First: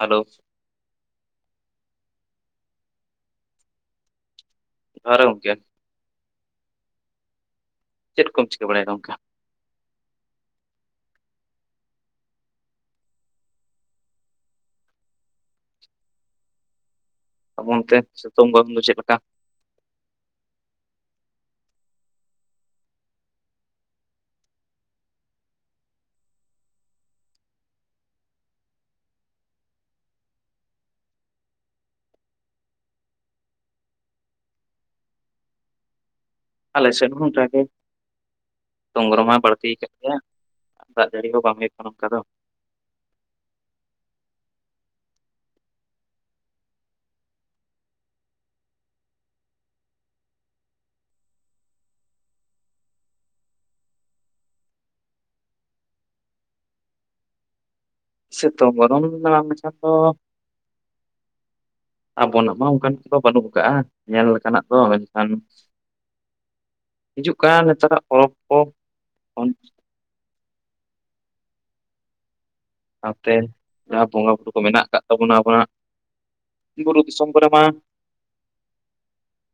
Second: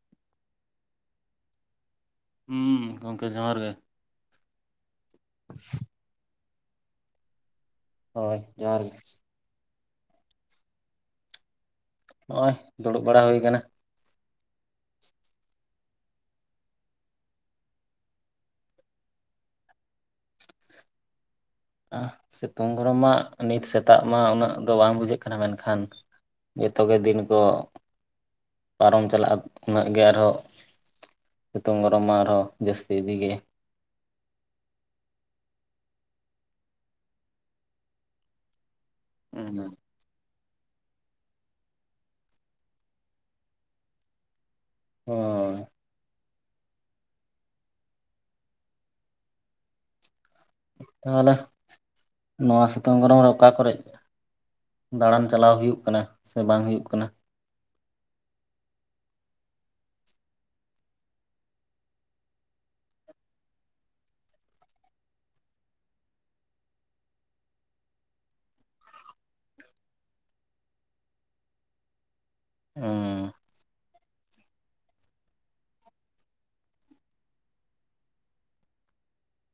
Hello ᱦᱩᱸ ᱜᱚᱢᱠᱮ ᱡᱚᱦᱟᱨ ᱜᱮ ᱡᱚᱦᱟᱨ ᱜᱮ ᱜᱚᱝᱠᱮ ᱪᱮᱫ ᱦᱳᱭ ᱠᱚᱢ ᱪᱤᱠᱟᱹ ᱡᱚᱦᱟᱨ ᱵᱟᱲᱟᱭᱟ ᱜᱮ ᱚᱱᱝᱠᱟ ᱱᱚᱜ ᱚᱭ ᱫᱩᱲᱩᱵ ᱵᱟᱲᱟ ᱦᱩᱭ ᱟᱠᱟᱱᱟ ᱜᱚᱝᱠᱮ ᱥᱤᱛᱩᱝ ᱜᱚᱨᱚᱢᱫᱚ ᱪᱮᱫ ᱞᱮᱠᱟ? ᱥᱤᱛᱩᱝ ᱜᱚᱨᱚᱢ ᱢᱟ ᱱᱤᱛ ᱥᱮᱛᱟᱜ ᱢᱟ ᱩᱱᱟᱹᱜ ᱫᱚ ᱵᱟᱝ ᱵᱩᱡᱷᱟᱹᱜ ᱠᱟᱱᱟ ᱢᱮᱱᱠᱷᱟᱱ ᱡᱚᱛᱚ ᱜᱮ ᱫᱤᱱ ᱠᱚ ᱯᱟᱨᱚᱢ ᱪᱟᱞᱟᱜᱼᱟ ᱩᱱᱟᱹᱜ ᱜᱮ ᱟᱨᱦᱚᱸ ᱥᱤᱛᱩᱝ ᱜᱚᱨᱚᱢ ᱢᱟ ᱟᱨᱦᱚ ᱡᱟᱹᱥᱛᱤ ᱤᱫᱤ ᱜᱮ ᱟᱞᱮ ᱥᱮᱫ ᱦᱚᱸ ᱚᱱᱠᱟᱜᱮ ᱥᱩᱛᱳᱝᱨᱚᱢ ᱢᱟ ᱦᱩᱸ ᱵᱟᱹᱲᱛᱤ ᱠᱟᱫ ᱜᱮᱭᱟ ᱟᱨ ᱫᱟᱜ ᱡᱟᱹᱲᱤ ᱦᱚᱸ ᱵᱟᱝ ᱦᱩᱭᱩᱜ ᱚᱱᱠᱟᱫᱚ ᱚ ᱛᱟᱦᱞᱮ ᱞᱮ ᱱᱚᱣᱟ ᱥᱤᱛᱩᱝ ᱠᱚᱨᱮ ᱨᱮ ᱚᱠᱟ ᱠᱚᱨᱮ ᱫᱟᱬᱟᱱ ᱪᱟᱞᱟᱣ ᱦᱩᱭᱩᱜ ᱠᱟᱱᱟ ᱥᱮ ᱵᱟᱝ ᱦᱩᱭᱩᱜ ᱠᱟᱱᱟ ᱥᱮᱛᱚᱝ ᱵᱚᱨᱚᱱ ᱜᱟᱢᱪᱷᱟ ᱫᱚ ᱟᱵᱚᱱᱟᱜ ᱢᱟ ᱚᱱᱠᱟᱱᱮᱫ ᱫᱚ ᱵᱟᱹᱱᱩᱜ ᱠᱟᱜᱼᱟ ᱧᱮᱞ ᱞᱮᱠᱟᱱᱟᱜ ᱛᱚ ᱢᱮᱱᱠᱷᱟᱱ ᱦᱤᱡᱩᱜ ᱠᱟᱱ ᱱᱮᱛᱟ ᱨᱟᱜ ᱯᱚᱨᱚᱵ ᱠᱚ [unintelligible] ᱥᱟᱶ ᱛᱮᱱ ᱡᱟᱦᱟᱸ ᱵᱚᱸᱜᱟ ᱵᱩᱨᱩ ᱠᱚ ᱢᱮᱱᱟᱜ ᱟᱠᱟᱫ ᱛᱟᱵᱚᱱᱟ ᱟᱵᱚᱱᱟᱜ ᱵᱩᱨᱩ ᱫᱤᱥᱚᱢ ᱠᱚᱨᱮᱜ ᱢᱟ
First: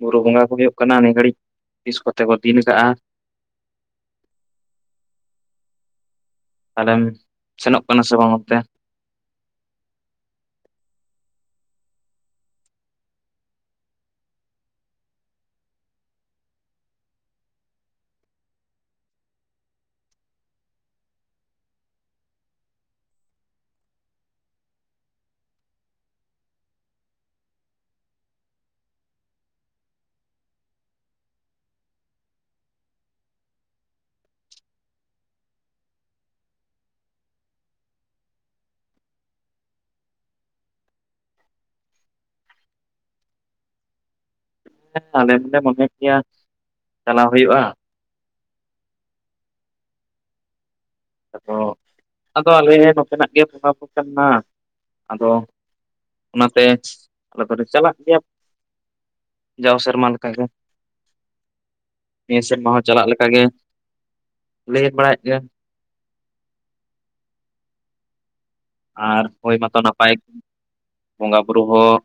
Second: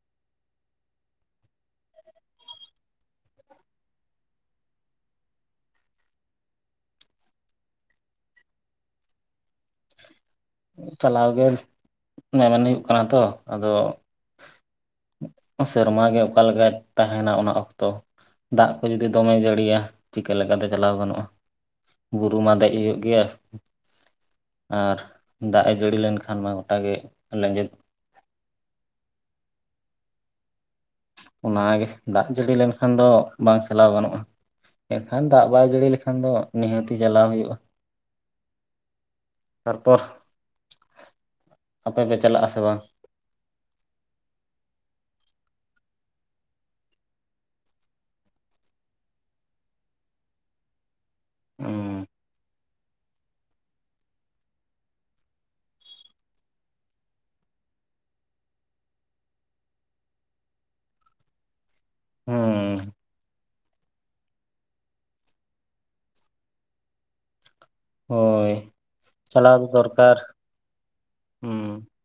ᱵᱩᱨᱩ ᱵᱚᱸᱜᱟ ᱠᱚ ᱦᱩᱭᱩᱜ ᱠᱟᱱᱟ ᱱᱤᱭᱟ ᱜᱷᱟᱹᱲᱤᱡ ᱛᱤᱥ ᱠᱚᱛᱮ ᱠᱚ ᱫᱤᱱ ᱠᱟᱜᱼᱟ ᱯᱟᱞᱮᱢ ᱥᱮᱱᱚᱜ ᱠᱟᱱᱟ ᱥᱮ ᱵᱟᱝ ᱚᱱᱛᱮ? ᱪᱟᱞᱟᱣ ᱜᱮ ᱢᱮᱢᱮᱱ ᱦᱩᱭᱩᱜ ᱠᱟᱱᱟ ᱛᱚ ᱟᱫᱚ ᱥᱮᱨᱢᱟᱮ ᱜᱮ ᱚᱠᱟ ᱞᱮᱠᱟᱭ ᱛᱟᱦᱮᱱᱟ ᱚᱱᱟ ᱚᱠᱛᱚ ᱫᱟᱜ ᱠᱚ ᱡᱩᱫᱤ ᱫᱚᱢᱮ ᱡᱟᱹᱲᱤᱭᱟ ᱪᱤᱠᱟᱹ ᱞᱮᱠᱟ ᱛᱮ ᱪᱟᱞᱟᱣ ᱜᱟᱱᱚᱜᱼᱟ᱾ ᱵᱩᱨᱩ ᱢᱟ ᱫᱮᱡ ᱦᱩᱭᱩᱜ ᱜᱮᱭᱟ ᱟᱨ ᱫᱟᱜ ᱮ ᱡᱟᱹᱲᱤ ᱞᱮᱱᱠᱷᱟᱱ ᱢᱟ ᱜᱚᱴᱟ ᱜᱮ ᱞᱮᱸᱡᱮᱫ ᱚᱱᱟᱜᱮ ᱫᱟᱜ ᱡᱟᱹᱲᱤ ᱞᱮᱱᱠᱷᱟᱱ ᱫᱚ ᱵᱟᱝ ᱪᱟᱞᱟᱣ ᱜᱟᱱᱚᱜᱼᱟ᱾ ᱮᱱᱠᱷᱟᱱ ᱫᱟᱜ ᱵᱟᱭ ᱡᱟᱹᱲᱤ ᱞᱮᱠᱷᱟᱱ ᱫᱚ ᱱᱤᱦᱟᱹᱛᱤ ᱪᱟᱞᱟᱣ ᱦᱩᱭᱩᱜᱼᱟ ᱛᱟᱨᱯᱚᱨ ᱟᱯᱮ ᱯᱮ ᱪᱟᱞᱟᱜᱼᱟ ᱥᱮ ᱵᱟᱝ ᱦᱮᱸ ᱟᱞᱮ ᱦᱚᱸᱞᱮ ᱢᱚᱱᱮ ᱠᱮᱭᱟ ᱪᱟᱞᱟᱣ ᱦᱩᱭᱩᱜᱼᱟ᱾ ᱟᱫᱚ ᱦᱩᱸ ᱟᱫᱚ ᱟᱞᱮ ᱱᱚᱛᱮ ᱱᱟᱜ ᱜᱮ ᱵᱚᱢᱠᱟ ᱯᱨᱚᱵ ᱠᱟᱱᱟ ᱟᱫᱚ ᱚᱱᱟᱛᱮ ᱟᱞᱮ ᱫᱚᱞᱮ ᱪᱟᱞᱟᱜ ᱜᱮᱭᱟ ᱡᱟᱣ ᱥᱮᱨᱢᱟ ᱞᱮ ᱞᱮᱠᱟ ᱜᱮ ᱱᱤᱭᱟᱹ ᱥᱮᱨᱢᱟ ᱦᱩᱸ ᱦᱚᱸ ᱪᱟᱞᱟᱜ ᱞᱮᱠᱟ ᱜᱮ ᱞᱟᱹᱭ ᱵᱟᱲᱟᱭᱮᱫ ᱜᱮᱭᱟ ᱦᱳᱭ ᱟᱨ ᱪᱟᱞᱟᱣ ᱦᱳᱭ ᱫᱚ ᱢᱟᱛᱚ ᱱᱟᱯᱟᱭ ᱫᱚᱨᱠᱟᱨ ᱵᱚᱸᱜᱟ ᱦᱩᱸ ᱵᱩᱨᱩ ᱦᱚᱸ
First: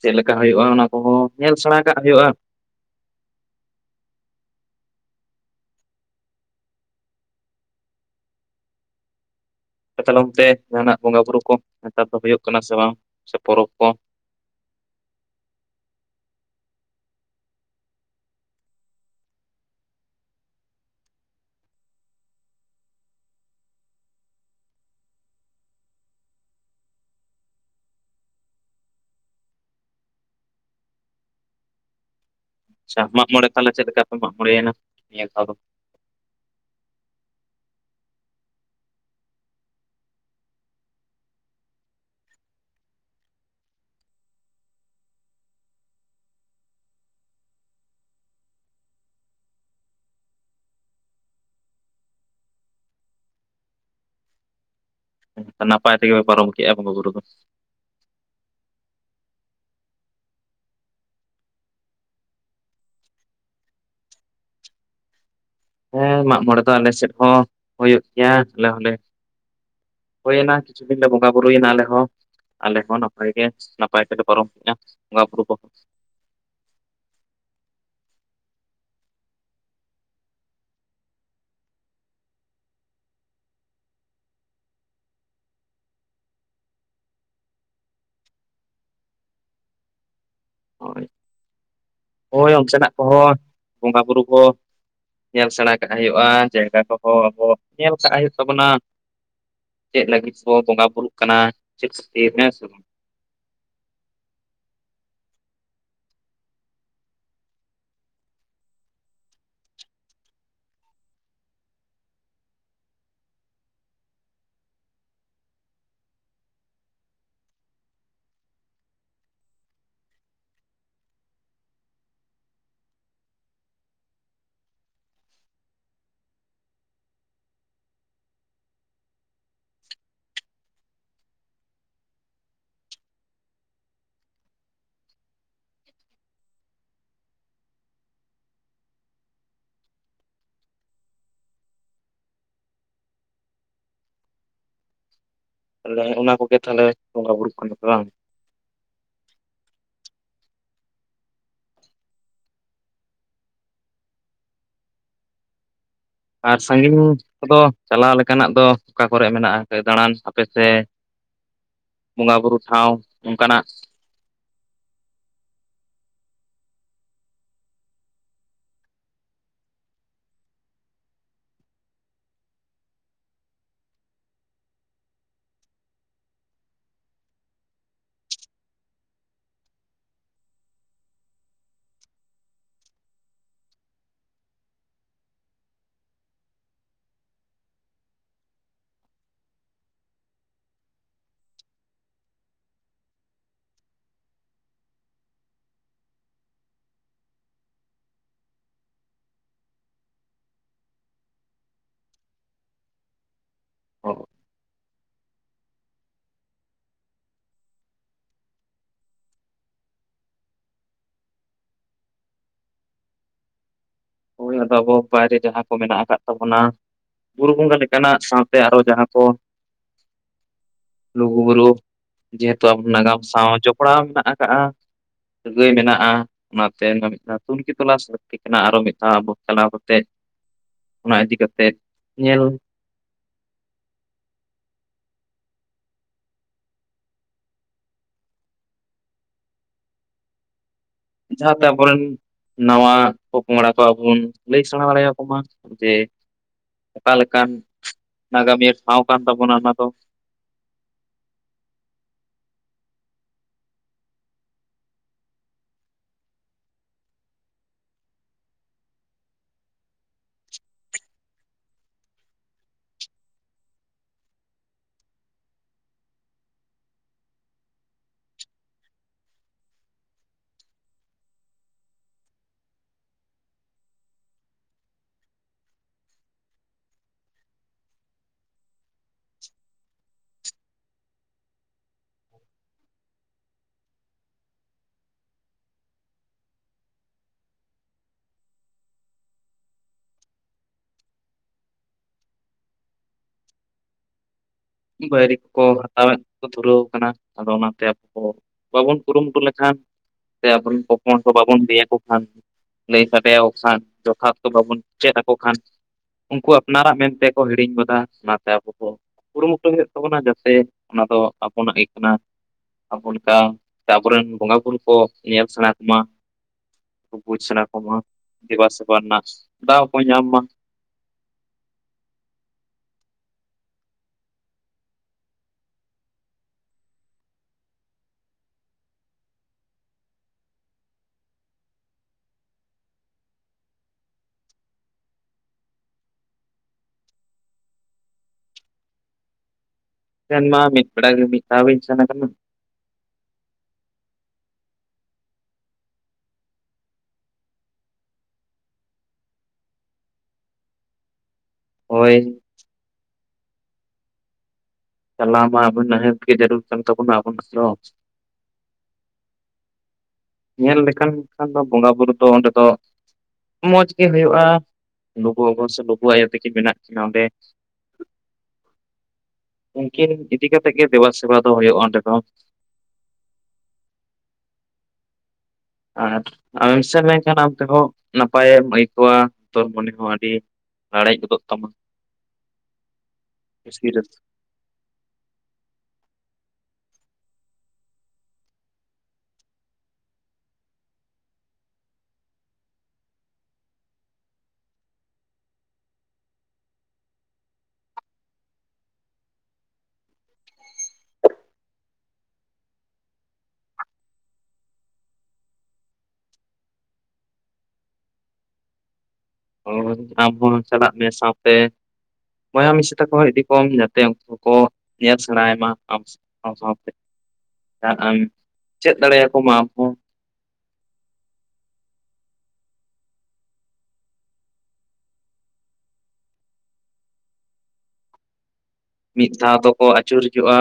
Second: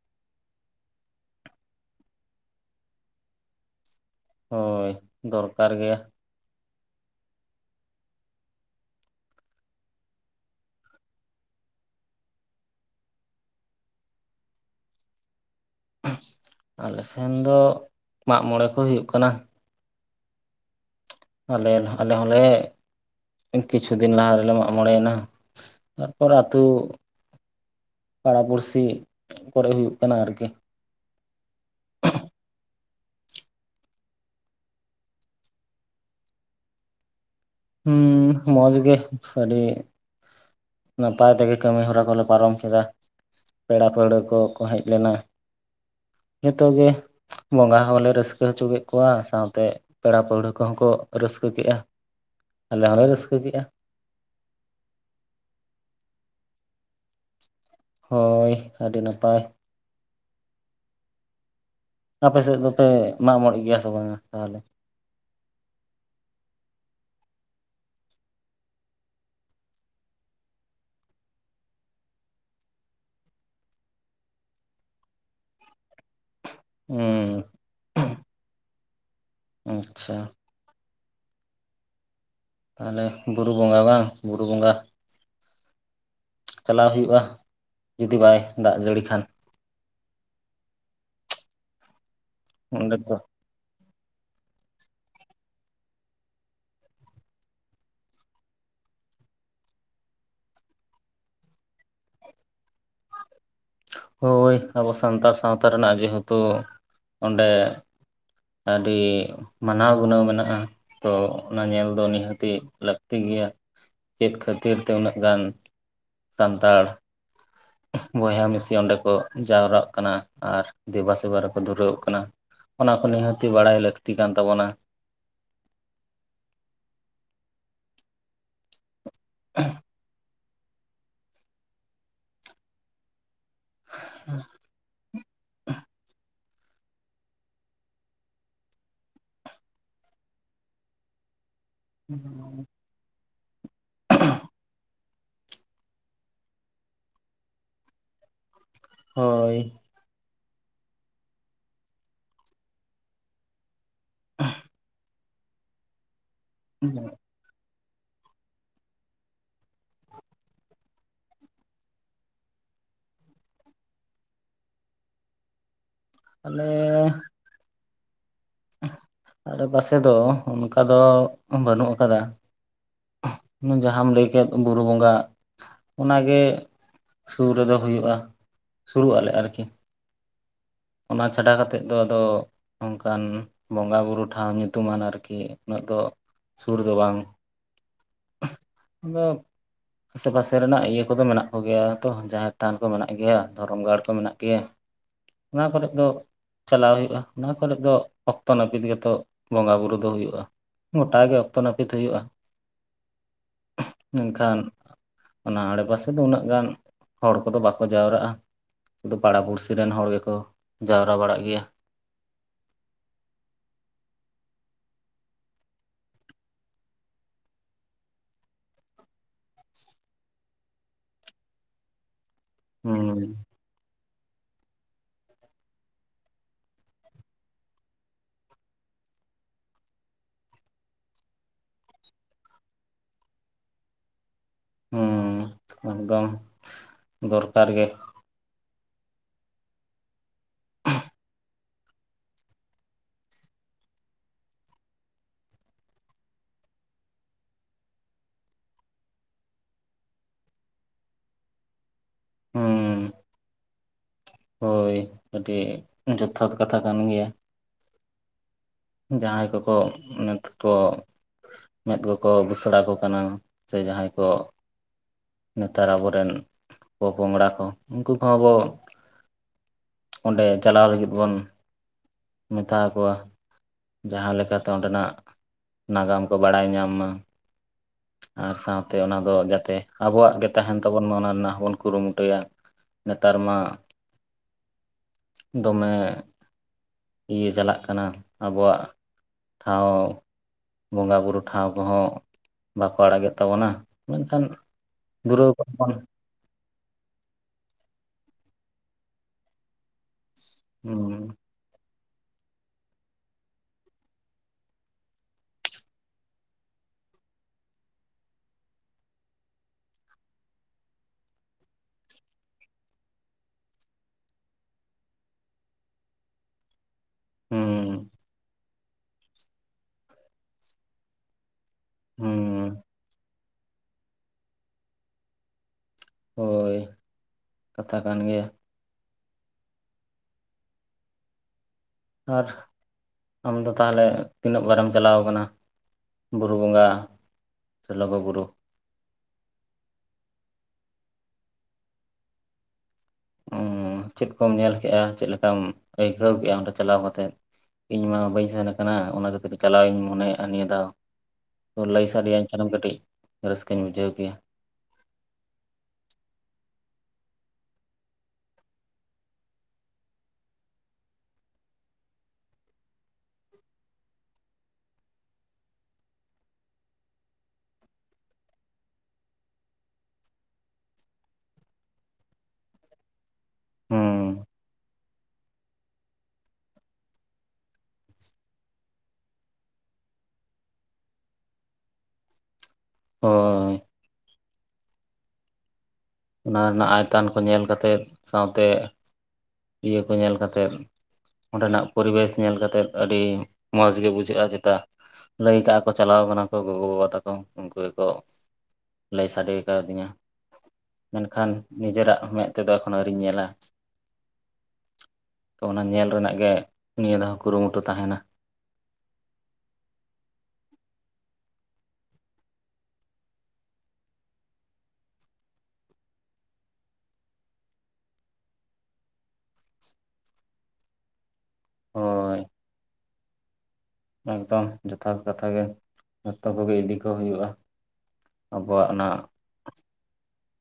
ᱪᱮᱫ ᱞᱮᱠᱟ ᱦᱩᱭᱩᱜᱼᱟ ᱚᱱᱟ ᱠᱚᱦᱚᱸ ᱧᱮᱞ ᱥᱮᱬᱟ ᱠᱟᱜ ᱦᱩᱭᱩᱜᱼᱟ ᱦᱳᱭ ᱫᱚᱨᱠᱟᱨ ᱜᱮᱭᱟ ᱟᱯᱮ ᱛᱟᱦᱮᱞᱮ ᱜᱚᱝᱠᱮ ᱡᱟᱦᱱᱟᱜ ᱵᱚᱸᱜᱟ ᱵᱩᱨᱩ ᱠᱚ ᱱᱮᱛᱟᱨ ᱫᱚ ᱦᱩᱭᱩᱜ ᱠᱟᱱᱟ ᱥᱮ ᱵᱟᱝ ᱥᱮ ᱯᱚᱨᱚᱵᱽ ᱠᱚ ᱟᱞᱮ ᱥᱮᱱ ᱫᱚ ᱢᱟᱜᱢᱬᱮ ᱠᱚ ᱦᱩᱭᱩᱜ ᱠᱟᱱᱟ ᱟᱞᱮ ᱟᱞᱮ ᱦᱚᱸᱞᱮ ᱠᱤᱪᱷᱩ ᱫᱤᱱ ᱞᱟᱦᱟ ᱨᱮᱞᱮ ᱢᱟᱜ ᱢᱚᱬᱮᱭᱮᱱᱟ ᱛᱟᱨᱯᱚᱨ ᱟᱹᱛᱩ ᱯᱟᱲᱟ ᱯᱩᱲᱥᱤ ᱠᱚᱨᱮ ᱦᱩᱭᱩᱜ ᱠᱟᱱᱟ ᱟᱨᱠᱤ ᱟᱪᱷᱟ ᱢᱟᱜ ᱢᱚᱬᱮ ᱛᱟᱦᱚᱞᱮ ᱪᱮᱫ ᱞᱮᱠᱟ ᱯᱮ ᱢᱟᱜ ᱢᱚᱬᱮᱱᱟ ᱱᱤᱭᱟᱹ ᱫᱷᱟᱣ ᱫᱚ ᱦᱩᱸ ᱢᱚᱡᱽ ᱜᱮ ᱥᱟᱹᱨᱤ ᱱᱟᱯᱟᱭ ᱛᱮᱜᱮ ᱠᱟᱹᱢᱤ ᱦᱚᱨᱟ ᱠᱚᱞᱮ ᱯᱟᱨᱚᱢ ᱠᱮᱫᱟ ᱯᱮᱲᱟ ᱯᱟᱹᱲᱦᱟᱹ ᱠᱚᱠᱚ ᱦᱮᱡ ᱞᱮᱱᱟ ᱡᱚᱛᱚ ᱜᱮ ᱵᱚᱸᱜᱟ ᱦᱚᱸᱞᱮ ᱨᱟᱹᱥᱠᱟᱹ ᱦᱚᱪᱚ ᱠᱮᱫ ᱠᱚᱣᱟ ᱥᱟᱶᱛᱮ ᱯᱮᱲᱟ ᱯᱟᱹᱲᱦᱟᱹ ᱠᱚᱦᱚᱸ ᱠᱚ ᱨᱟᱹᱥᱠᱟᱹ ᱠᱮᱜᱼᱟ ᱟᱞᱮ ᱦᱚᱸᱞᱮ ᱨᱟᱹᱥᱠᱟᱹ ᱠᱮᱜᱼᱟ ᱱᱟᱯᱟᱭ ᱛᱮ ᱜᱮ ᱯᱮ ᱯᱟᱨᱚᱢ ᱠᱮᱜᱼᱟ ᱵᱚᱸᱜᱟ ᱵᱩᱨᱩ ᱫᱚ ᱦᱳᱭ ᱟᱹᱰᱤ ᱱᱟᱯᱟᱭ ᱟᱯᱮ ᱥᱮᱫ ᱫᱚᱯᱮ ᱢᱟᱜᱢᱚᱲᱮᱜ ᱜᱮᱭᱟ ᱥᱮ ᱵᱟᱝᱟ ᱛᱟᱦᱚᱞᱮ ᱦᱮᱸ ᱢᱟᱜᱽᱢᱚᱬᱮ ᱫᱚ ᱟᱞᱮ ᱥᱮᱫ ᱦᱚᱸ ᱦᱩᱭᱩᱜ ᱜᱮᱭᱟ ᱟᱞᱮ ᱦᱚᱸᱞᱮ ᱦᱩᱭᱮᱱᱟ ᱠᱤᱪᱷᱩ ᱫᱤᱱ ᱞᱮ ᱵᱚᱸᱜᱟ ᱵᱩᱨᱩᱭᱮᱱᱟ ᱟᱞᱮ ᱦᱚᱸ ᱟᱞᱮ ᱦᱚᱸ ᱱᱟᱯᱟᱭ ᱜᱮ ᱱᱟᱯᱟᱭ ᱛᱮᱞᱮ ᱯᱟᱨᱚᱢ ᱠᱮᱫᱼᱟ ᱵᱚᱸᱜᱟ ᱵᱩᱨᱩ ᱠᱚᱦᱚᱸ ᱦᱩᱸ ᱟᱪᱪᱷᱟ ᱛᱟᱦᱚᱞᱮ ᱵᱩᱨᱩ ᱵᱚᱸᱜᱟ ᱵᱟᱝ ᱵᱩᱨᱩ ᱵᱚᱸᱜᱟ ᱪᱟᱞᱟᱣ ᱦᱩᱭᱩᱜᱼᱟ ᱡᱩᱫᱤ ᱵᱟᱭ ᱫᱟᱜ ᱡᱟᱹᱲᱤ ᱠᱷᱟᱱ ᱦᱳᱭ ᱚᱱᱛᱮ ᱱᱟᱜ ᱚᱸᱰᱮ ᱫᱚ ᱠᱚᱦᱚᱸ ᱵᱚᱸᱜᱟ ᱵᱩᱨᱩ ᱠᱚ ᱧᱮᱞ ᱥᱮᱬᱟ ᱠᱟᱜ ᱦᱩᱭᱩᱜᱼᱟ ᱡᱟᱭᱜᱟ ᱠᱚᱦᱚᱸ ᱟᱵᱚ ᱧᱮᱞ ᱠᱟᱜ ᱦᱩᱭᱩᱜ ᱛᱟᱵᱚᱱᱟ ᱪᱮᱫ ᱞᱟᱹᱜᱤᱫ ᱵᱚ ᱵᱚᱸᱜᱟ ᱵᱩᱨᱩᱜ ᱠᱟᱱᱟ ᱪᱮᱫ ᱠᱷᱟᱹᱛᱤᱨ ᱦᱮ ᱥᱮ ᱵᱟᱝ ᱦᱳᱭ ᱟᱵᱚ ᱥᱟᱱᱛᱟᱲ ᱥᱟᱶᱛᱟ ᱨᱮᱱᱟᱜ ᱡᱮᱦᱮᱛᱩ ᱚᱸᱰᱮ ᱟᱹᱰᱤ ᱢᱟᱱᱟᱣ ᱜᱩᱱᱟᱹᱣ ᱢᱮᱱᱟᱜᱼᱟ ᱛᱚ ᱚᱱᱟ ᱧᱮᱞ ᱫᱚ ᱱᱤᱦᱟᱹᱛᱤ ᱞᱟᱹᱠᱛᱤ ᱜᱮᱭᱟ ᱪᱮᱫ ᱠᱷᱟᱹᱛᱤᱨ ᱛᱮ ᱩᱱᱟᱹᱜ ᱜᱟᱱ ᱥᱟᱱᱛᱟᱲ ᱵᱚᱭᱦᱟ ᱢᱤᱥᱤ ᱚᱸᱰᱮ ᱠᱚ ᱡᱟᱣᱨᱟᱜ ᱠᱟᱱᱟ ᱟᱨ ᱫᱮᱵᱟ ᱥᱮᱵᱟ ᱨᱮᱠᱚ ᱫᱷᱩᱨᱟᱹᱣᱚᱜ ᱠᱟᱱᱟ ᱚᱱᱟ ᱱᱤᱦᱟᱹᱛᱤ ᱵᱟᱲᱟᱭ ᱞᱟᱹᱠᱛᱤ ᱠᱟᱱ ᱛᱟᱵᱚᱱᱟ [inaudible] [inaudible] [unintelligible] [unintelligible] ᱛᱟᱦᱚᱞᱮ ᱚᱱᱟ ᱠᱚᱜᱮ ᱛᱟᱦᱚᱞᱮ ᱵᱚᱸᱜᱟ ᱵᱩᱨᱩᱜ ᱠᱟᱱᱟ ᱯᱮ ᱵᱟᱝ ᱦᱳᱭ [unintelligible] ᱟᱨ ᱥᱟᱺᱜᱤᱧ ᱠᱚᱫᱚ ᱪᱟᱞᱟᱣ ᱞᱮᱠᱟᱱᱟᱜ ᱫᱚ ᱚᱠᱟ ᱠᱚᱨᱮ ᱢᱮᱱᱟᱜᱼᱟ ᱫᱟᱬᱟᱱ ᱥᱟᱯᱮ ᱥᱮ ᱵᱚᱸᱜᱟ ᱵᱩᱨᱩ ᱴᱷᱟᱶ ᱚᱱᱠᱟᱱᱟᱜ ᱟᱞᱮ ᱟᱲᱮ ᱯᱟᱥᱮ ᱫᱚ ᱚᱱᱠᱟ ᱫᱚ ᱵᱟᱹᱱᱩᱜ ᱟᱠᱟᱫᱟ ᱡᱟᱦᱟᱸᱢ ᱞᱟᱹᱭ ᱠᱮᱫ ᱵᱩᱨᱩ ᱵᱚᱸᱜᱟᱜ ᱚᱱᱟᱜᱮ ᱥᱩᱨ ᱨᱮᱫᱚ ᱦᱩᱭᱩᱜᱼᱟ ᱥᱩᱨᱩᱜ ᱟᱞᱮ ᱟᱨᱠᱤ ᱚᱱᱟ ᱪᱷᱟᱰᱟ ᱠᱟᱛᱮᱫ ᱫᱚ ᱟᱫᱚ ᱚᱱᱠᱟᱱ ᱵᱚᱸᱜᱟ ᱵᱩᱨᱩ ᱴᱷᱟᱶ ᱧᱩᱛᱩᱢᱟᱱ ᱟᱨᱠᱤ ᱩᱱᱟᱹᱜ ᱫᱚ ᱥᱩᱨ ᱫᱚ ᱵᱟᱝ ᱟᱫᱚ ᱟᱥᱮ ᱯᱟᱥᱮ ᱨᱮᱱᱟᱜ ᱤᱭᱟᱹ ᱠᱚᱫᱚ ᱢᱮᱱᱟᱜ ᱠᱚ ᱜᱮᱭᱟ ᱛᱚ ᱡᱟᱦᱮᱸᱨ ᱛᱷᱟᱱ ᱠᱚ ᱢᱮᱱᱟᱜ ᱜᱮᱭᱟ ᱫᱷᱚᱨᱚᱢ ᱜᱟᱲ ᱠᱚ ᱢᱮᱱᱟᱜ ᱜᱮᱭᱟ ᱚᱱᱟ ᱠᱚᱨᱮᱱ ᱫᱚ ᱪᱟᱞᱟᱣ ᱦᱩᱭᱩᱜ-ᱟ ᱚᱱᱟ ᱠᱚᱨᱮ ᱫᱚ ᱚᱠᱛᱚ ᱱᱟᱹᱯᱤᱛ ᱜᱮᱛᱚ ᱵᱚᱸᱜᱟ ᱵᱩᱨᱩ ᱫᱚ ᱦᱩᱭᱩᱜ-ᱟ ᱜᱚᱴᱟ ᱜᱮ ᱚᱠᱛᱚ ᱱᱟᱹᱯᱤᱛ ᱦᱩᱭᱩᱜ-ᱟ ᱢᱮᱱᱠᱷᱟᱱ ᱚᱱᱟ ᱟᱲᱰᱮ ᱯᱟᱥᱮ ᱫᱚ ᱩᱱᱟᱹᱜ ᱜᱟᱱ ᱦᱚᱲ ᱠᱚᱫᱚ ᱵᱟᱠᱚ ᱡᱟᱣᱨᱟᱜ-ᱟ ᱥᱩᱫᱩ ᱯᱟᱲᱟ ᱯᱩᱲᱥᱤ ᱨᱮᱱ ᱦᱚᱲ ᱜᱮ ᱠᱚ ᱡᱟᱣᱨᱟ ᱵᱟᱲᱟᱜ ᱜᱮᱭᱟ ᱦᱳᱭ ᱟᱫᱚ ᱟᱵᱚ ᱵᱟᱭᱨᱮ ᱡᱟᱦᱟᱸ ᱠᱚ ᱢᱮᱱᱟᱜ ᱟᱠᱟᱫ ᱛᱟᱵᱚᱱᱟ ᱵᱩᱨᱩ ᱵᱚᱸᱜᱟ ᱞᱮᱠᱟᱱᱟᱜ ᱥᱟᱶᱛᱮ ᱟᱨᱚ ᱡᱟᱦᱟᱸ ᱠᱚ ᱞᱩᱜᱩᱵᱩᱨᱩ ᱡᱮᱦᱮᱛᱩ ᱟᱵᱚ ᱱᱟᱜᱟᱢ ᱦᱩᱸ ᱥᱟᱶ ᱡᱚᱯᱲᱟᱣ ᱢᱮᱱᱟᱜ ᱟᱠᱟᱜ-ᱟ ᱥᱟᱹᱜᱟᱹᱭ ᱢᱮᱱᱟᱜ-ᱟ ᱚᱱᱟ ᱛᱮ ᱚᱱᱟᱴ ᱛᱩᱱᱠᱷᱤ ᱛᱚᱞᱟᱥ ᱞᱟᱹᱠᱛᱤ ᱠᱟᱱᱟ ᱟᱨᱚ ᱢᱤᱫ ᱟᱵᱚ ᱪᱟᱞᱟᱣ ᱠᱟᱛᱮ ᱚᱱᱟ ᱤᱫᱤ ᱠᱟᱛᱮᱫ ᱧᱮᱞ ᱦᱩᱸ ᱮᱠᱫᱚᱢ ᱫᱚᱨᱠᱟᱨ ᱜᱮ ᱡᱟᱦᱟᱸ ᱛᱮ ᱟᱵᱚᱨᱮᱱ ᱱᱟᱣᱟ ᱯᱚᱝᱯᱚᱝᱲᱟ ᱠᱚ ᱟᱵ ᱵᱚᱱ ᱞᱟᱹᱭ ᱥᱮᱬᱟ ᱫᱟᱲᱮ ᱟᱠᱚ ᱢᱟ ᱡᱮ ᱚᱠᱟ ᱞᱮᱠᱟᱱ ᱱᱟᱜᱟᱢᱤᱭᱟᱹ ᱴᱷᱟᱶ ᱠᱟᱱ ᱛᱟᱵᱚᱱᱟ ᱚᱱᱟ ᱫᱚ ᱦᱩᱸ ᱦᱳᱭ ᱟᱹᱰᱤ ᱡᱚᱛᱷᱟᱛ ᱠᱟᱛᱷᱟ ᱠᱟᱱ ᱜᱮᱭᱟ ᱡᱟᱦᱟᱸᱭ ᱠᱚᱠᱚ ᱱᱮᱛᱠᱚ ᱢᱮᱫ ᱠᱚᱠᱚ ᱵᱟᱹᱥᱲᱟ ᱠᱚ ᱠᱟᱱᱟ ᱥᱮ ᱡᱟᱦᱟᱸᱭ ᱠᱚ ᱱᱮᱛᱟᱨ ᱟᱵᱚᱨᱮᱱ ᱯᱚ-ᱯᱚᱝᱲᱟ ᱠᱚ ᱩᱱᱠᱩ ᱠᱚᱦᱚᱸ ᱵᱚ ᱚᱸᱰᱮ ᱪᱟᱞᱟᱣ ᱞᱟᱹᱜᱤᱫ ᱵᱚᱱ ᱢᱮᱛᱟᱠᱚᱣᱟ ᱡᱟᱦᱟᱸ ᱞᱮᱠᱟᱛᱮ ᱚᱸᱰᱮᱱᱟᱜ ᱱᱟᱜᱟᱢ ᱠᱚ ᱵᱟᱲᱟᱭ ᱧᱟᱢ ᱢᱟ ᱟᱨ ᱥᱟᱶᱛᱮ ᱚᱱᱟ ᱫᱚ ᱡᱟᱛᱮ ᱟᱵᱚᱣᱟᱜ ᱜᱮ ᱛᱟᱦᱮᱱ ᱛᱟᱵᱚᱱ ᱢᱟ ᱚᱱᱟ ᱨᱮᱱᱟᱜ ᱦᱚᱸᱵᱚᱱ ᱠᱩᱨᱩᱢᱩᱴᱩᱭᱟ ᱱᱮᱛᱟᱨ ᱢᱟ ᱫᱚᱢᱮ ᱤᱭᱟᱹ ᱪᱟᱞᱟᱜ ᱠᱟᱱᱟ ᱟᱵᱚᱣᱟᱜ ᱴᱷᱟᱶ ᱵᱚᱸᱜᱟ ᱵᱳᱨᱳ ᱴᱷᱟᱶ ᱠᱚ ᱦᱚᱸ ᱵᱟᱠᱚ ᱟᱲᱟᱜᱮᱫ ᱛᱟᱵᱚᱱᱟ ᱢᱮᱱᱠᱷᱟᱱ ᱵᱟᱭᱨᱤ ᱫᱩᱨᱟᱹᱣ ᱠᱚ ᱵᱚᱱ ᱦᱟᱛᱟᱣᱮᱜ ᱫᱷᱩᱨᱟᱹᱣ ᱠᱟᱱᱟ ᱟᱫᱚ ᱚᱱᱟᱛᱮ ᱟᱵᱚ ᱵᱟᱵᱚᱱ ᱠᱩᱨᱩᱢᱩᱴᱩ ᱞᱮᱠᱷᱟᱱ ᱛᱮ ᱟᱵᱚᱨᱮᱱ ᱦᱚᱯᱚᱱ ᱠᱚ ᱦᱩᱸ ᱵᱟᱵᱚᱱ ᱞᱟᱹᱭᱟᱠᱚ ᱠᱷᱟᱱ ᱞᱟᱹᱭ ᱠᱟᱛᱮ ᱟᱫᱚ ᱠᱷᱟᱱ ᱡᱚᱛᱷᱟᱛᱠᱚ ᱵᱟᱵᱚᱱ ᱪᱮᱫ ᱟᱠᱚ ᱠᱷᱟᱱ ᱩᱱᱠᱩ ᱟᱯᱱᱟᱨᱟᱜ ᱢᱮᱱᱛᱮᱠᱚ ᱦᱤᱲᱤᱧ ᱜᱚᱫᱟ ᱚᱱᱟᱛᱮ ᱟᱵᱚ ᱠᱚ ᱠᱩᱨᱩᱢᱩᱴᱩᱭ ᱦᱩᱭᱩᱜ ᱛᱟᱵᱚᱱᱟ ᱡᱟᱛᱮ ᱚᱱᱟ ᱫᱚ ᱟᱵᱚᱱᱟᱜ ᱜᱮ ᱠᱟᱱᱟ ᱟᱵᱚ ᱞᱮᱠᱟ ᱥᱮ ᱟᱵᱚᱨᱮᱱ ᱵᱚᱸᱜᱟ ᱵᱩᱨᱩ ᱠᱚ ᱧᱮᱞ ᱥᱟᱱᱟᱭ ᱢᱟ ᱵᱩᱡ ᱥᱟᱱᱟ ᱠᱚᱢᱟ ᱦᱩᱸ ᱫᱮᱵᱟ ᱥᱮᱵᱟ ᱨᱮᱱᱟᱜ ᱫᱟᱣ ᱠᱚ ᱧᱟᱢ ᱢᱟ ᱦᱩᱸ ᱦᱳᱭ ᱠᱟᱛᱷᱟ ᱠᱟᱱ ᱜᱮᱭᱟ ᱟᱨ ᱟᱢᱫᱚ ᱛᱟᱦᱚᱞᱮ ᱛᱤᱱᱟᱹᱜ ᱵᱟᱨᱮᱢ ᱪᱟᱞᱟᱣ ᱟᱠᱟᱱᱟ ᱵᱩᱨᱩ ᱵᱚᱸᱜᱟ ᱥᱮ ᱞᱩᱜᱩᱵᱩᱨᱩ ᱟᱞᱤᱧ ᱢᱟ ᱢᱤᱫᱵᱮᱬᱟᱜᱮ ᱢᱤᱫᱫᱷᱟᱣᱜᱤᱧ ᱥᱮᱱ ᱠᱟᱱᱟ ᱚ ᱪᱮᱫ ᱠᱚᱢ ᱧᱮᱞ ᱠᱮᱜ-ᱟ ᱪᱮᱫ ᱞᱮᱠᱟᱢ ᱟᱹᱭᱠᱟᱹᱣ ᱠᱮᱫ-ᱟ ᱚᱸᱰᱮ ᱪᱟᱞᱟᱣ ᱠᱟᱛᱮ ᱤᱧ ᱢᱟ ᱵᱟᱹᱧ ᱥᱮᱱ ᱟᱠᱟᱱᱟ ᱚᱱᱟ ᱠᱷᱟᱹᱛᱤᱨ ᱪᱟᱞᱟᱣ ᱤᱧ ᱢᱚᱱᱮᱭᱮᱫ-ᱟ ᱱᱤᱭᱟᱹ ᱫᱷᱟᱣ ᱛᱚ ᱞᱟᱹᱭ ᱥᱟᱰᱮᱭ ᱦᱳᱭ ᱟᱹᱧ ᱠᱷᱱ ᱠᱟᱹᱴᱤᱡ ᱨᱟᱹᱥᱠᱟᱹᱧ ᱵᱩᱡᱷᱟᱹᱣ ᱠᱮᱭᱟ ᱪᱟᱞᱟᱜ ᱢᱟ ᱟᱵᱚ ᱱᱤᱦᱟᱹᱛ ᱜᱮ ᱡᱚᱨᱩᱨ ᱠᱟᱱ ᱛᱟᱵᱚᱱᱟ ᱟᱵᱚ ᱠᱚᱫᱚ ᱧᱮᱞ ᱞᱮᱠᱷᱟᱱ ᱢᱮᱱᱠᱟᱷᱟᱱ ᱫᱚ ᱵᱚᱸᱜᱟ ᱵᱩᱨᱩ ᱫᱚ ᱚᱸᱰᱮ ᱫᱚ ᱢᱚᱸᱡᱽ ᱜᱮ ᱦᱩᱭᱩᱜ-ᱟ ᱞᱩᱜᱩ ᱵᱟᱵᱟ ᱥᱮ ᱞᱩᱜᱩ ᱟᱭᱳ ᱛᱟᱠᱤᱱ ᱢᱮᱱᱟᱜ ᱠᱤᱱᱟ ᱚᱸᱰᱮ ᱩᱱᱠᱤᱱ ᱤᱫᱤ ᱠᱟᱛᱮ ᱜᱮ ᱫᱮᱵᱟᱥᱮᱵᱟ ᱫᱚ ᱦᱩᱭᱩᱜ-ᱟ ᱚᱸᱰᱮ ᱫᱚ ᱦᱩᱸ ᱟᱨ ᱟᱢᱮᱢ ᱥᱮᱱ ᱞᱮᱱᱠᱷᱟᱱ ᱟᱢ ᱛᱮᱦᱚᱸ ᱱᱟᱯᱟᱭᱮᱢ ᱟᱹᱭᱠᱟᱹᱣᱟ ᱦᱳᱭᱟ ᱛᱚ ᱢᱚᱱᱮ ᱦᱚᱸ ᱟᱹᱰᱤ ᱞᱟᱲᱮᱡ ᱜᱚᱫᱚᱜ ᱛᱟᱢᱟ ᱦᱳᱭ [unintelligible] ᱚᱱᱟ ᱨᱮᱱᱟᱜ ᱟᱭᱛᱟᱱ ᱠᱚ ᱧᱮᱞ ᱠᱟᱛᱮᱫ ᱥᱟᱶᱛᱮ ᱤᱭᱟᱹ ᱠᱚ ᱧᱮᱞ ᱠᱟᱛᱮᱫ ᱚᱸᱰᱮᱱᱟᱜ ᱯᱚᱨᱤᱵᱮᱥ ᱧᱮᱞ ᱠᱟᱛᱮᱫ ᱟᱹᱰᱤ ᱢᱚᱸᱡᱽ ᱜᱮ ᱵᱩᱡᱷᱟᱹᱜᱼᱟ ᱪᱮᱛᱟ ᱞᱟᱹᱭ ᱠᱟᱜᱼᱟ ᱠᱚ ᱪᱟᱞᱟᱣ ᱠᱟᱱᱟ ᱠᱚ ᱜᱚᱜᱚ ᱵᱟᱵᱟ ᱛᱟᱠᱚ ᱩᱱᱠᱩ ᱜᱮᱠᱚ ᱞᱟᱹᱭ ᱥᱟᱰᱮ ᱠᱟᱣᱫᱤᱧᱟ ᱢᱮᱱᱠᱷᱟᱱ ᱱᱤᱡᱮᱨᱟᱜ ᱢᱮᱫ ᱛᱮᱫᱚ ᱮᱠᱷᱚᱱᱚ ᱟᱹᱣᱨᱤᱧ ᱧᱮᱞᱟ ᱛᱚ ᱚᱱᱟ ᱧᱮᱞ ᱨᱮᱱᱟᱜ ᱜᱮ ᱱᱤᱭᱟᱹ ᱫᱷᱟᱣ ᱠᱩᱨᱩᱢᱩᱴᱩ ᱛᱟᱦᱮᱱᱟ ᱚ ᱟᱢ ᱦᱚᱸ ᱪᱟᱞᱟᱜ ᱢᱮ ᱥᱟᱶᱛᱮ ᱵᱚᱭᱦᱟ ᱢᱤᱥᱤ ᱛᱟᱠᱚ ᱤᱫᱤ ᱠᱚᱢ ᱡᱟᱛᱮ ᱩᱱᱠᱩ ᱦᱚᱸᱠᱚ ᱧᱮᱞ ᱥᱮᱬᱟᱭ ᱢᱟ ᱟᱢ ᱥᱟᱶᱛᱮ ᱟᱢ ᱪᱮᱫ ᱫᱟᱲᱮᱭᱟᱠᱚ-ᱟᱢ ᱟᱢᱦᱚᱸ ᱦᱳᱭ ᱮᱠᱫᱚᱢ ᱡᱚᱛᱷᱟᱛ ᱠᱟᱛᱷᱟ ᱜᱮ ᱡᱚᱛᱚ ᱠᱚᱜᱮ ᱤᱫᱤ ᱠᱚ ᱦᱩᱭᱩᱜᱼᱟ ᱟᱵᱚᱣᱟᱜ ᱚᱱᱟ ᱢᱤᱫ ᱫᱷᱟᱣ ᱫᱚᱠᱚ ᱟᱹᱪᱩᱨ ᱦᱤᱡᱩᱜᱼᱟ᱾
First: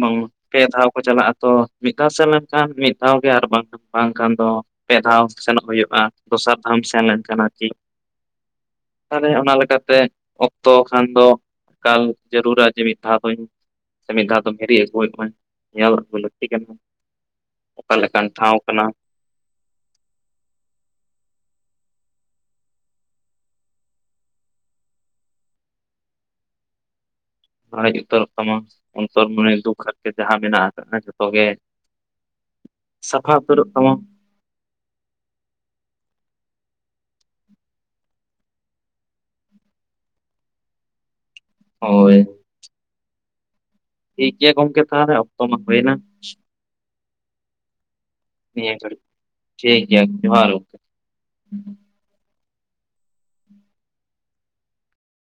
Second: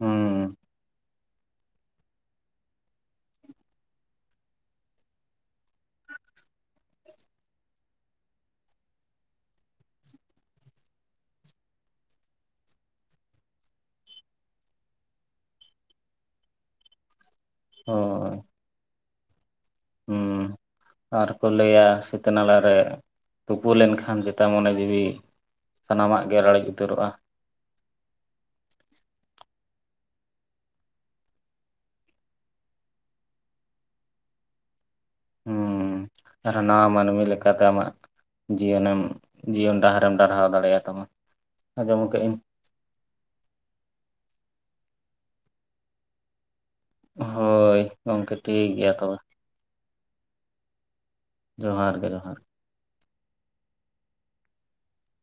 ᱵᱟᱝ ᱯᱮ ᱫᱷᱟᱣ ᱠᱚ ᱪᱟᱞᱟᱜᱼᱟ ᱛᱚ ᱢᱤᱫ ᱫᱷᱟᱣ ᱥᱮᱱ ᱞᱮᱱᱠᱷᱟᱱ, ᱢᱤᱫ ᱫᱷᱟᱣ ᱜᱮ ᱟᱨ ᱵᱟᱝ ᱵᱟᱝᱠᱷᱟᱱ ᱫᱚ ᱯᱮ ᱫᱷᱟᱣ ᱥᱮᱱᱚᱜ ᱦᱩᱭᱩᱜᱼᱟ, ᱫᱚᱥᱟᱨ ᱫᱷᱟᱣ ᱮᱢ ᱥᱮᱱ ᱞᱮᱱᱠᱷᱟᱱ ᱟᱨᱠᱤ ᱛᱟᱦᱚᱞᱮ ᱚᱱᱟ ᱞᱮᱠᱟᱛᱮ ᱚᱠᱛᱚ ᱠᱷᱟᱱ ᱫᱚ, ᱮᱠᱟᱞ ᱡᱟᱹᱨᱩᱲᱼᱟ ᱡᱮ ᱢᱤᱫ ᱫᱷᱟᱣ ᱫᱚᱧ ᱥᱮ ᱢᱤᱫ ᱫᱷᱟᱣ ᱫᱚ ᱦᱤᱨᱤ ᱟᱹᱜᱩᱭᱮᱫ ᱢᱮ ᱧᱮᱞ ᱨᱮᱠᱚ ᱞᱟᱹᱠᱛᱤ ᱠᱟᱱᱟ ᱚᱠᱟ ᱞᱮᱠᱟᱱ ᱦᱳᱭ ᱴᱷᱟᱶ ᱠᱟᱱᱟ᱾ ᱦᱩᱸ ᱟᱨ ᱠᱚ ᱞᱟᱹᱭᱟ ᱥᱤᱛᱟᱹ ᱱᱟᱞᱟ ᱨᱮ ᱛᱩᱯᱩ ᱞᱮᱱᱠᱷᱟᱱ, ᱡᱮᱴᱟ ᱢᱚᱱᱮ ᱡᱤᱣᱤ ᱥᱟᱱᱟᱢᱟᱜ ᱜᱮ ᱞᱟᱹᱲᱮᱡ ᱩᱛᱟᱹᱨᱚᱜᱼᱟ᱾ ᱨᱟᱹᱲᱮᱡ ᱩᱛᱟᱹᱨᱚᱜ ᱛᱟᱢᱟ ᱚᱱᱛᱚᱨ ᱢᱚᱱᱤ ᱫᱩᱠ ᱟᱨᱠᱤ ᱡᱟᱦᱟᱸ ᱢᱮᱱᱟᱜ ᱟᱠᱟᱫ ᱡᱚᱛᱚ ᱜᱮ ᱥᱟᱯᱷᱟ ᱩᱛᱟᱹᱨᱚᱜ ᱛᱟᱢᱟ ᱦᱩᱸ ᱟᱨ ᱱᱟᱣᱟ ᱢᱟᱹᱱᱢᱤ ᱞᱮᱠᱟᱛᱮ ᱟᱢᱟᱜ ᱡᱤᱭᱚᱱᱮᱢ ᱡᱤᱭᱚᱱ ᱰᱟᱦᱟᱨᱮᱢ ᱰᱟᱨᱦᱟᱣ ᱫᱟᱲᱮᱭᱟᱜ ᱛᱟᱢᱟ ᱟᱸᱡᱚᱢ ᱦᱳᱭ ᱠᱟᱜ ᱟᱹᱧ ᱴᱷᱤᱠ ᱜᱮᱭᱟ ᱜᱚᱢᱠᱮ ᱛᱟᱦᱚᱞᱮ ᱚᱠᱛᱚ ᱢᱟ ᱦᱩᱭᱱᱟ᱾ ᱦᱳᱭ ᱜᱚᱢᱠᱮ ᱴᱷᱤᱠ ᱱᱤᱭᱟᱹ ᱜᱮᱭᱟ ᱜᱷᱟᱹᱲᱤᱡ ᱛᱚᱵᱮ᱾ ᱴᱷᱤᱠ ᱜᱮᱭᱟ ᱡᱚᱦᱟᱨ ᱜᱮ ᱡᱚᱦᱟᱨ ᱜᱮ ᱡᱚᱦᱟᱨ